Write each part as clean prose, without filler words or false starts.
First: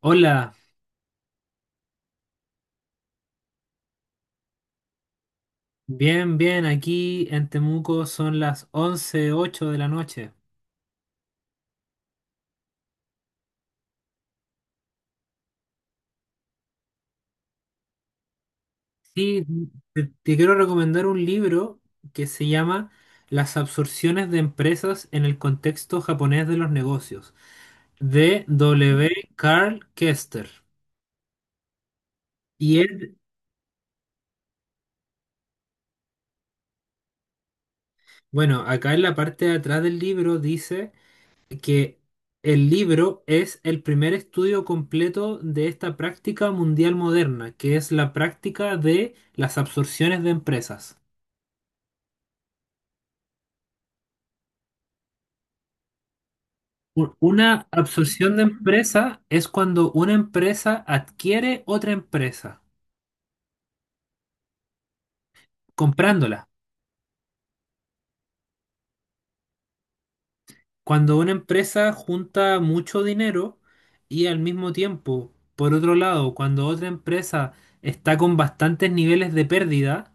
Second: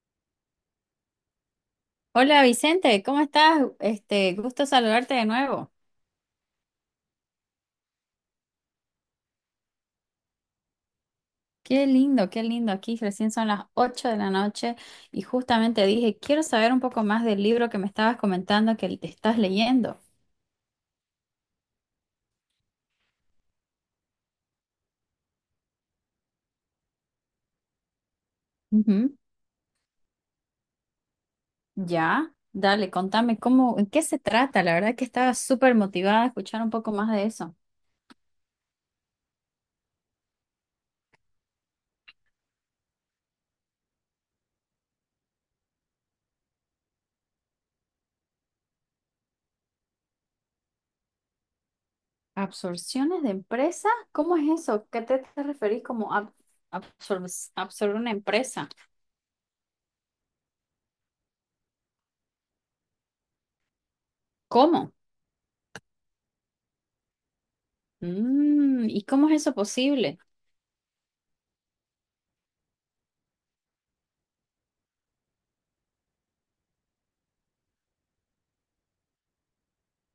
Hola, Hola Vicente, ¿cómo estás? Este, gusto saludarte de nuevo. bien, bien, aquí en Temuco son las once ocho de la noche. Qué lindo, qué lindo. Aquí recién son las 8 de la noche y justamente dije, quiero saber un poco más del libro que me estabas comentando que te estás Sí, leyendo. te quiero recomendar un libro que se llama Las absorciones de empresas en el contexto japonés de los negocios, de W. Ujú. Carl Kester. Ya, Y dale, él, contame cómo, en qué se trata. La verdad que estaba súper motivada a escuchar un poco más de eso. bueno, acá en la parte de atrás del libro dice que el libro es el primer estudio completo de esta práctica mundial moderna, que es la práctica de las absorciones de empresas. ¿Absorciones de empresa? ¿Cómo es eso? ¿Qué te referís como U- Una absorber una absorción de empresa? empresa es cuando una empresa adquiere otra empresa, ¿Cómo? comprándola. Mm, ¿y cómo es eso posible? Cuando una empresa junta mucho dinero y al mismo tiempo, por otro lado, cuando otra empresa está con bastantes niveles de pérdida,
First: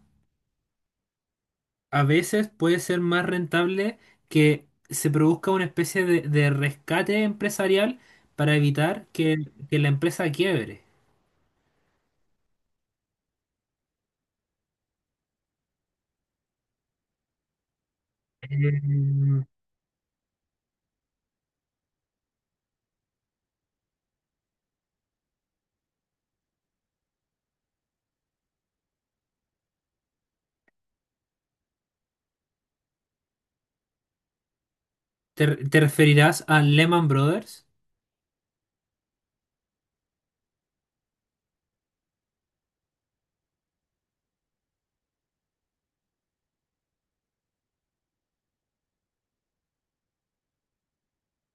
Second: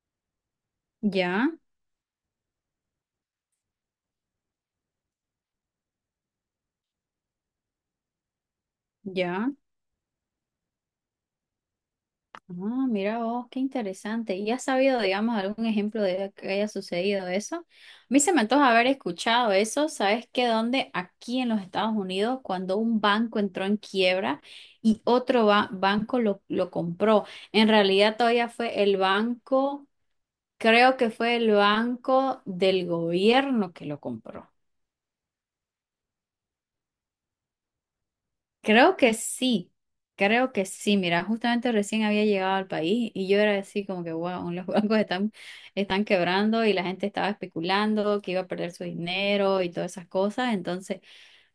Ya. a veces puede ser más rentable que se produzca una especie de rescate empresarial para evitar que, Ya, que la empresa quiebre. ah, mira vos, qué interesante. ¿Y has sabido, digamos, algún ejemplo de que haya sucedido eso? A mí se me Eh, antoja haber escuchado eso. ¿Sabes qué? Aquí en los Estados Unidos, cuando un banco entró en quiebra y otro banco lo compró, en realidad todavía fue el banco, creo que fue el banco del gobierno que lo compró. te referirás a Lehman Brothers? Creo que sí, creo que sí. Mira, justamente recién había llegado al país y yo era así como que, wow, los bancos están quebrando y la gente estaba especulando que iba a perder su dinero y todas esas cosas. Entonces,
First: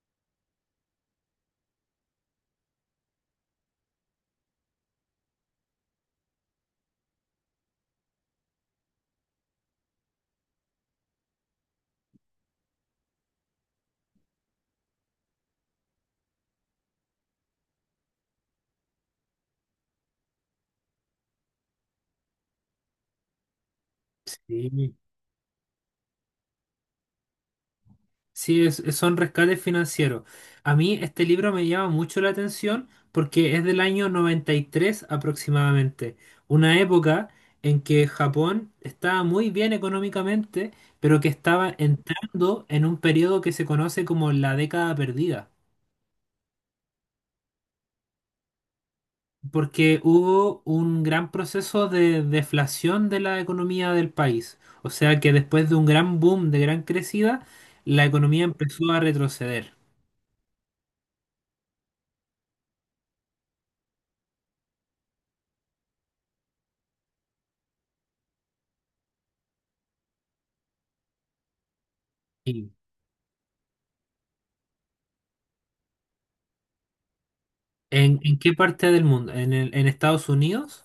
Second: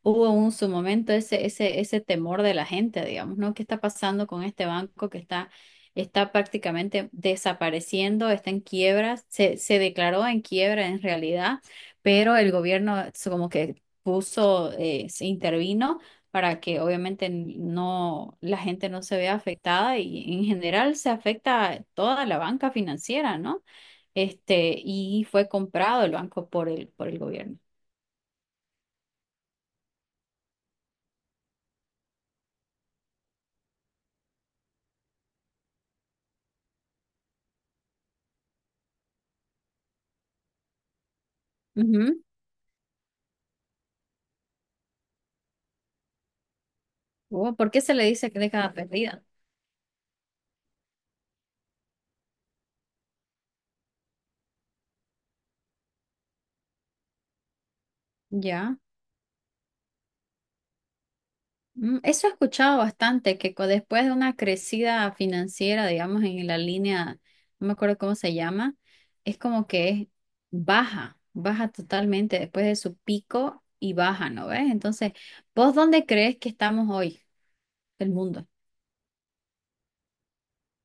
hubo un su momento ese temor de la gente, digamos, ¿no? ¿Qué está pasando con este banco que está prácticamente desapareciendo, está en quiebra, se declaró en quiebra en realidad, pero el gobierno como que puso, se intervino para que obviamente no, la gente no se vea afectada y en general se afecta toda la banca financiera, ¿no? Este, Sí. y fue comprado el banco por el gobierno. Sí, son rescates financieros. A mí este libro me llama mucho la atención porque es del año 93 aproximadamente, una época en que Japón estaba muy bien económicamente, pero que estaba entrando en un periodo que se conoce como la década perdida, Oh, ¿por qué se le dice década perdida? porque hubo un gran proceso de deflación de la economía del país. O sea que después de un gran boom, de gran crecida, la economía Ya. empezó a retroceder. Mm, eso he escuchado bastante, que después de una crecida financiera, digamos, en la línea, no me acuerdo cómo se llama, es como que es baja, baja totalmente después de su pico y baja, ¿no ves? Entonces, ¿vos dónde crees que estamos hoy, el ¿En mundo? qué parte del mundo? ¿En Estados Unidos?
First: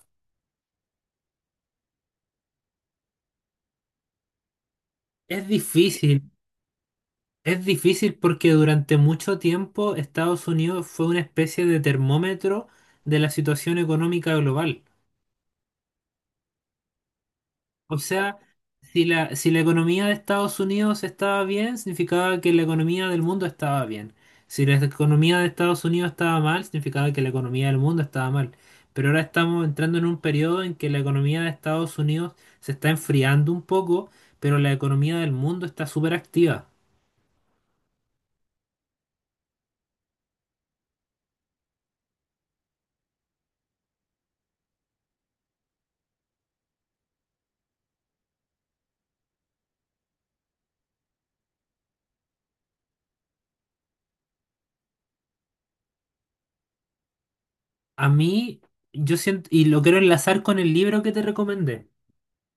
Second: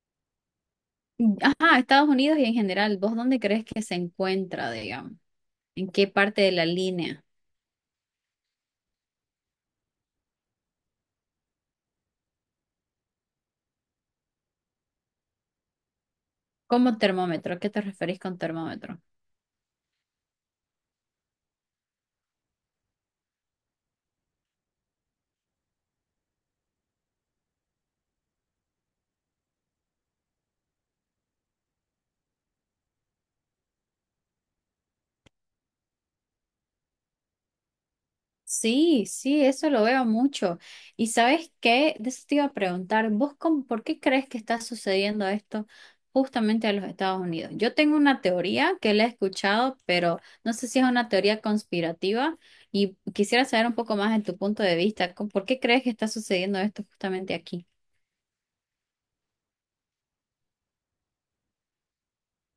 Mm, ajá, Estados Unidos y en general, ¿vos dónde crees que se encuentra, digamos? Es ¿En qué difícil, parte de la línea? es difícil porque durante mucho tiempo Estados Unidos fue una especie de termómetro de la situación económica global. Como termómetro, ¿a qué te O referís sea, con termómetro? si la economía de Estados Unidos estaba bien, significaba que la economía del mundo estaba bien. Si la economía de Estados Unidos estaba mal, significaba que la economía del mundo estaba mal. Pero ahora estamos entrando en un periodo en que la economía de Estados Unidos se está enfriando un poco, pero la economía del mundo está súper activa. Sí, sí, eso lo veo mucho. ¿Y sabes qué? De eso te iba a preguntar, ¿vos por qué crees que está sucediendo esto justamente a los Estados Unidos? Yo tengo una teoría que la he escuchado, pero no sé si es una teoría conspirativa y quisiera saber un poco más de tu punto de vista. ¿Por qué crees que está sucediendo esto justamente aquí? A mí, yo siento, y lo quiero enlazar con el libro que te recomendé.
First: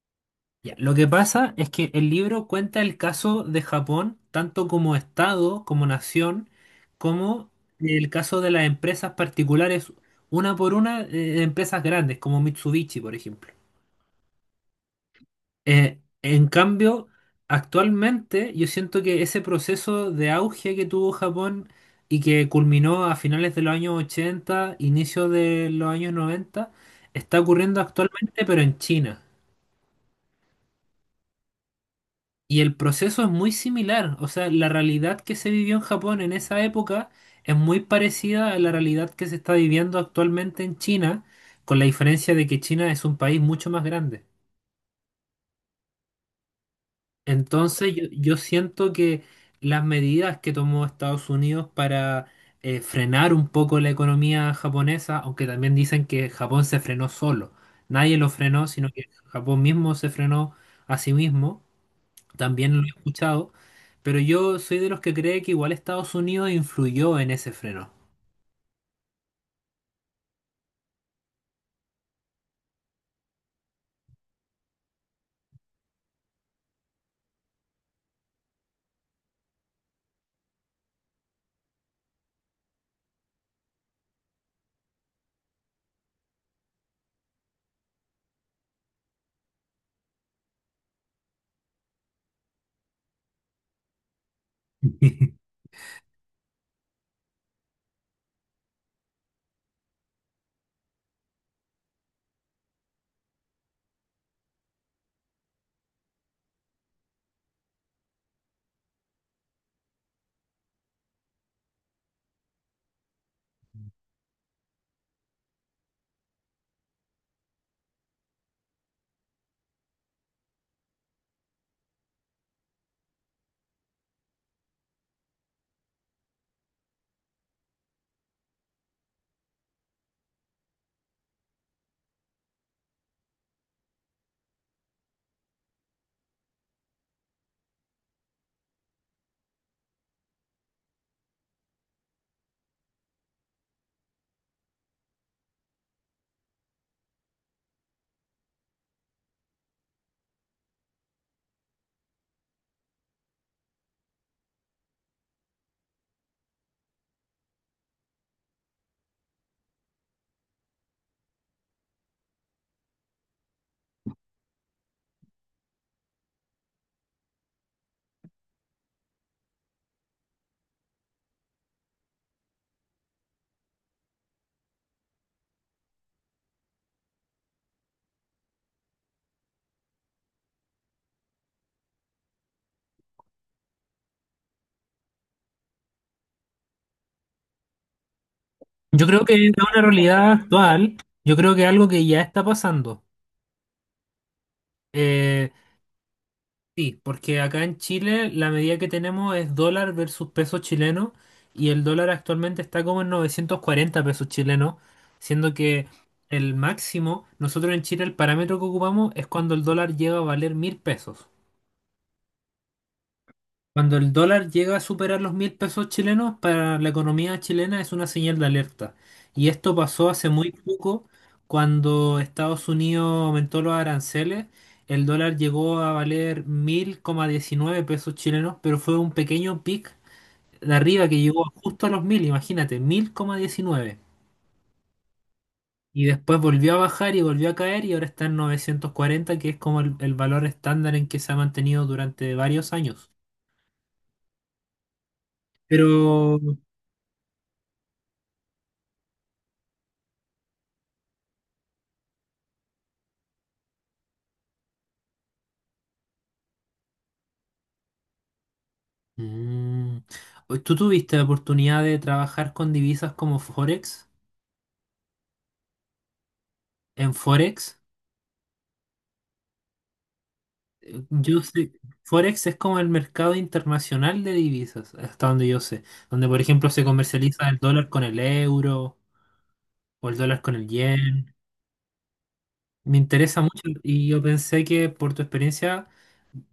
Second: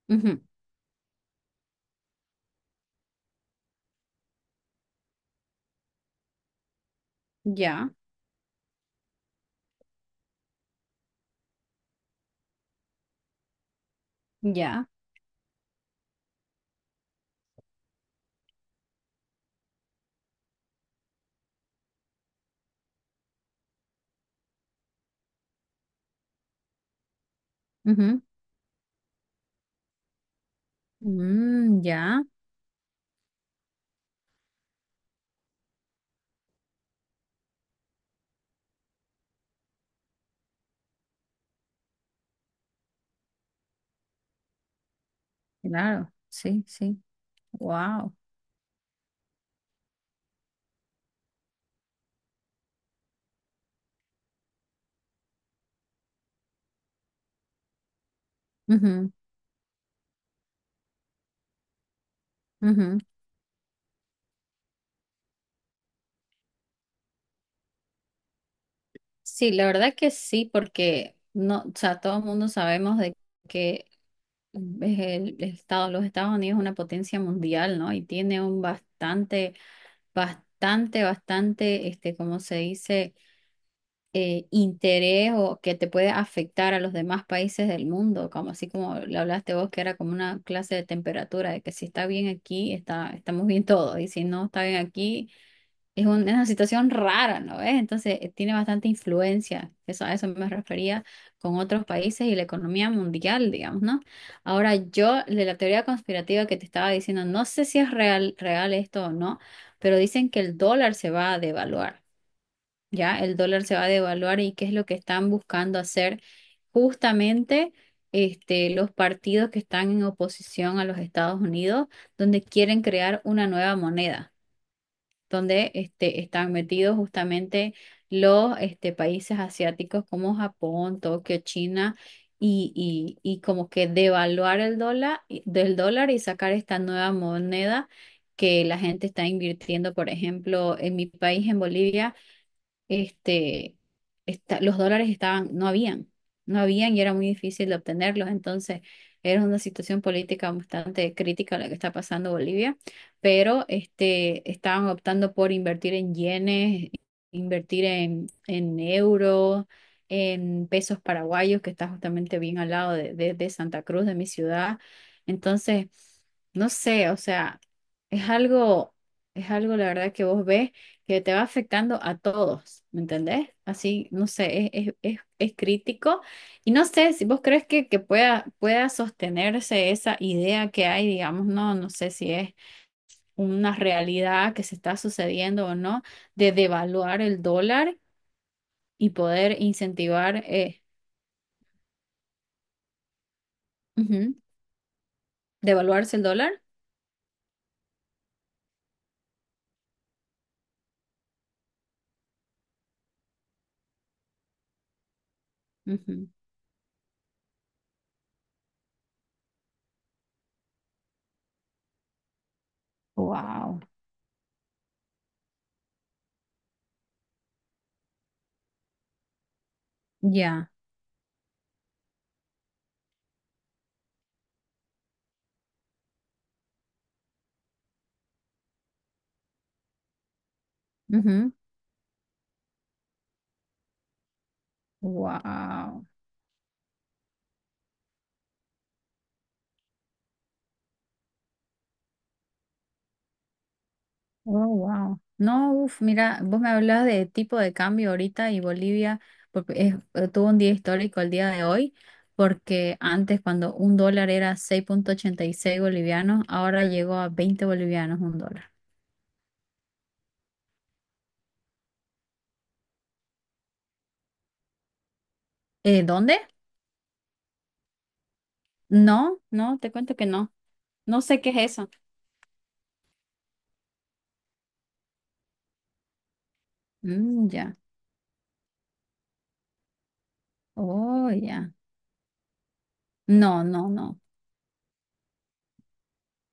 Ujú, Ya, lo que pasa es que el libro cuenta el caso de Japón, tanto como Estado, como nación, como ya, el caso de las empresas particulares, una por una, empresas grandes, como Mitsubishi, por ejemplo. ya, En cambio, actualmente yo siento que ese proceso de auge que tuvo Japón y que culminó a finales de los años 80, inicio de los años 90, está ocurriendo ujú, actualmente, pero en China. mm, ya, Y el proceso es muy similar, o sea, la realidad que se vivió en Japón en esa época es muy parecida a la realidad que se está viviendo actualmente en China, con la diferencia de que China es un país mucho más grande. claro, sí, sí, Entonces yo, wow. yo siento que las medidas que tomó Estados Unidos para frenar un poco la economía japonesa, aunque también dicen que Japón se frenó solo, nadie lo frenó, sino que Japón mismo se frenó a sí mismo También lo he escuchado, pero yo soy de los que cree que igual Estados Unidos influyó en ese freno. Sí, la verdad que sí, porque no, o sea, todo el mundo sabemos de que es los Estados Unidos es una potencia mundial, ¿no? Y tiene un bastante, bastante, bastante, este, como se dice, interés o que te puede afectar a los demás países del mundo, como así como le hablaste vos, que era como una clase de temperatura, de que si está bien aquí, estamos bien todos, y si no está bien aquí es es una situación rara, ¿no ves? Entonces, tiene bastante influencia. A eso me refería con otros países y la economía mundial, digamos, ¿no? Ahora, yo, de la teoría conspirativa que te estaba diciendo, no sé si es real, real esto o no, pero dicen que el dólar se va a devaluar, ¿ya? El dólar se va a devaluar y qué es lo que están buscando hacer justamente este, los partidos que están en oposición a los Estados Unidos, donde quieren crear una nueva moneda donde este, están metidos justamente los este, países asiáticos como Japón, Tokio, China, y, y como que devaluar el dólar, del dólar y sacar esta nueva moneda que la gente está invirtiendo, por ejemplo, en mi país, en Bolivia este, los dólares estaban, no habían y era muy difícil de obtenerlos. Entonces, era una situación política bastante crítica la que está pasando Bolivia, pero este, estaban optando por invertir en yenes, invertir en euros, en pesos paraguayos, que está justamente bien al lado de Santa Cruz, de mi ciudad. Entonces, no sé, o sea, es algo, es algo la verdad que vos ves que te va afectando a todos, ¿me entendés? Así, no sé, es crítico y no sé si vos crees que pueda sostenerse esa idea que hay, digamos, no, no sé si es una realidad que se está sucediendo o no, de devaluar el dólar Yo y creo que es poder una realidad incentivar, actual, yo creo que es algo que ya está pasando. ujú, Eh, devaluarse el dólar. sí, porque acá en Chile la medida que tenemos es dólar versus peso chileno y el dólar actualmente está como en 940 pesos chilenos, siendo que el máximo, nosotros en Chile el parámetro que ocupamos es cuando el dólar llega a valer mil pesos. Wow, Cuando el dólar llega a superar los mil pesos chilenos, para la economía chilena es una señal de alerta. Y esto pasó hace muy ya, poco, cuando Estados Unidos aumentó los aranceles, el dólar llegó a valer 1000,19 pesos chilenos, pero fue un pequeño pic de arriba que llegó justo a los 1.000 imagínate, 1000,19 Y wow. después volvió a bajar y volvió a caer y ahora está en 940 que es como el valor estándar en que se ha mantenido durante varios años. Oh, wow. No, uf, Pero. mira, vos me hablabas de tipo de cambio ahorita y Bolivia porque tuvo un día histórico el día de hoy, porque antes cuando un dólar era 6,86 bolivianos, ahora llegó a 20 bolivianos un dólar. Mm. ¿Tú tuviste la oportunidad de trabajar con divisas como Forex? ¿Dónde? En Forex, No, no, te cuento que no. No sé yo qué es sé, eso. Forex es como el mercado internacional de divisas, hasta donde yo sé, donde por ejemplo se comercializa Mm, el ya. dólar con el euro o el dólar con el Oh, yen. ya. Me interesa mucho No, no, y no. yo pensé que por tu experiencia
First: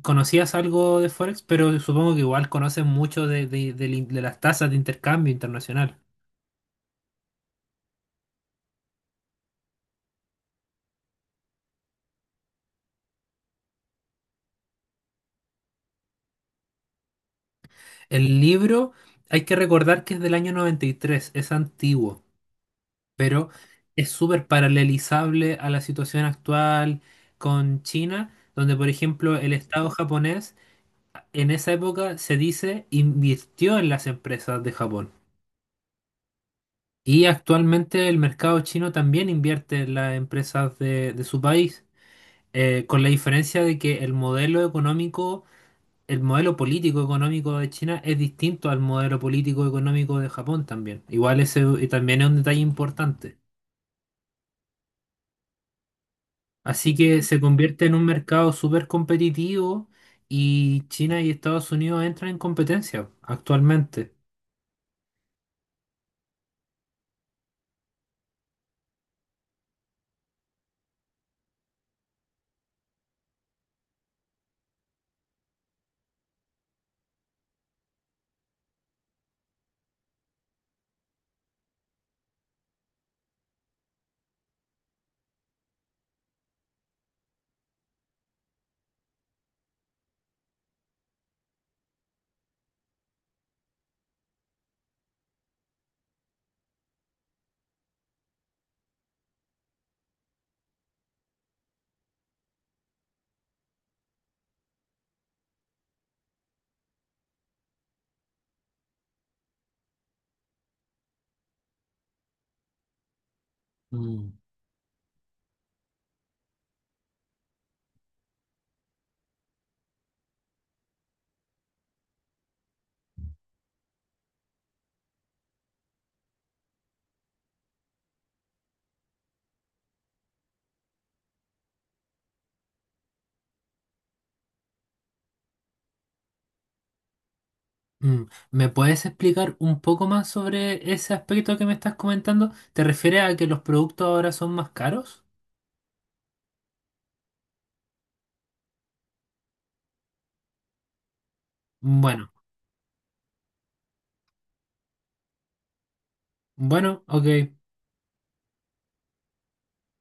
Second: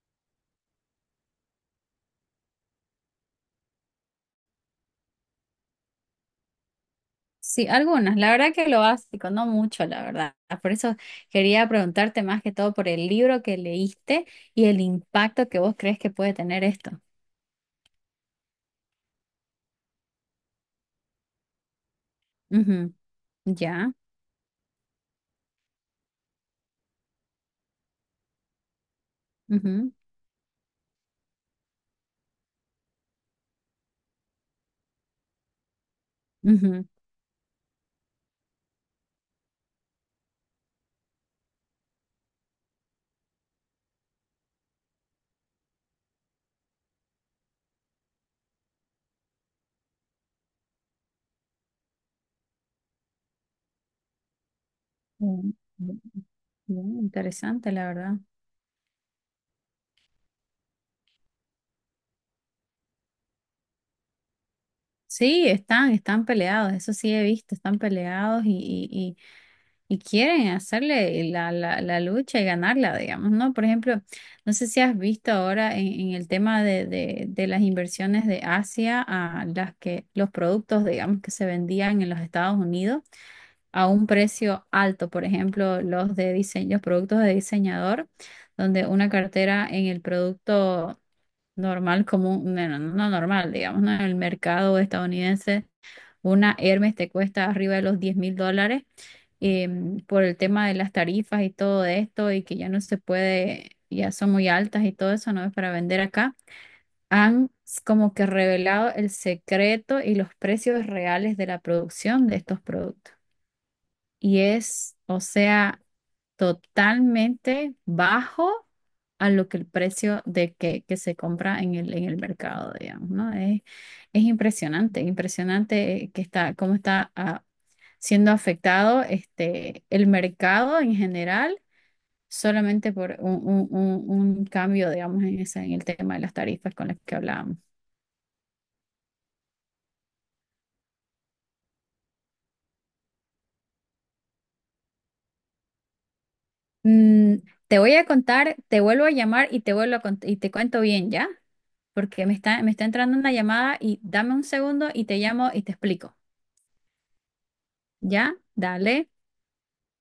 conocías algo de Forex, pero supongo que igual conoces mucho de, de las tasas de intercambio internacional. Sí, algunos, la verdad que lo básico, no mucho, la verdad. Por eso quería preguntarte más que todo por el libro que leíste y el impacto que vos crees que puede tener esto. El libro, hay que recordar que es del año 93 es antiguo. Ujú, Pero ya, es súper paralelizable a la situación actual con China, donde por ejemplo el Estado ujú, japonés en esa época se dice invirtió en las empresas de Japón. ujú. Y actualmente el mercado chino también invierte en las empresas de su país, con la diferencia de que el modelo económico, el modelo político económico de China es distinto al modelo político económico de Japón también. Igual ese también es un detalle importante. Mm, mm, Así mm, que se interesante, convierte la en un verdad. mercado súper competitivo y China y Estados Unidos entran en competencia actualmente. Sí, están peleados, eso sí he visto, están peleados y quieren hacerle la lucha y ganarla, digamos, ¿no? Por ejemplo, no sé si has visto ahora en el tema de las inversiones de Asia a las que los productos, digamos, que se vendían en los Estados Unidos a un precio alto, por ejemplo, los de diseño, los productos de diseñador, donde una cartera en el producto normal común, bueno, no normal, digamos, ¿no? En el mercado estadounidense, una Hermes te cuesta arriba de los 10.000 dólares por el tema de las tarifas y todo esto y que ya no se puede, ya son muy altas y todo eso, no es para vender acá. Han como que revelado el secreto y los precios reales de la producción de estos productos. Mm. Y es, o sea, totalmente bajo a lo que el precio de que se compra en el mercado, digamos, ¿no? Es impresionante, impresionante que cómo está siendo afectado este, el mercado en general solamente por un cambio, digamos, en el tema de las tarifas con las que hablábamos. Mm, ¿Me puedes explicar un poco más sobre ese aspecto que me estás comentando? ¿Te refieres a que los productos ahora son más caros? Mm, te voy a contar, te vuelvo a llamar y te vuelvo a y te cuento bien, ¿ya? Porque Bueno, me está entrando una llamada y dame un segundo y te llamo y te explico, bueno, ok. ¿ya? Dale.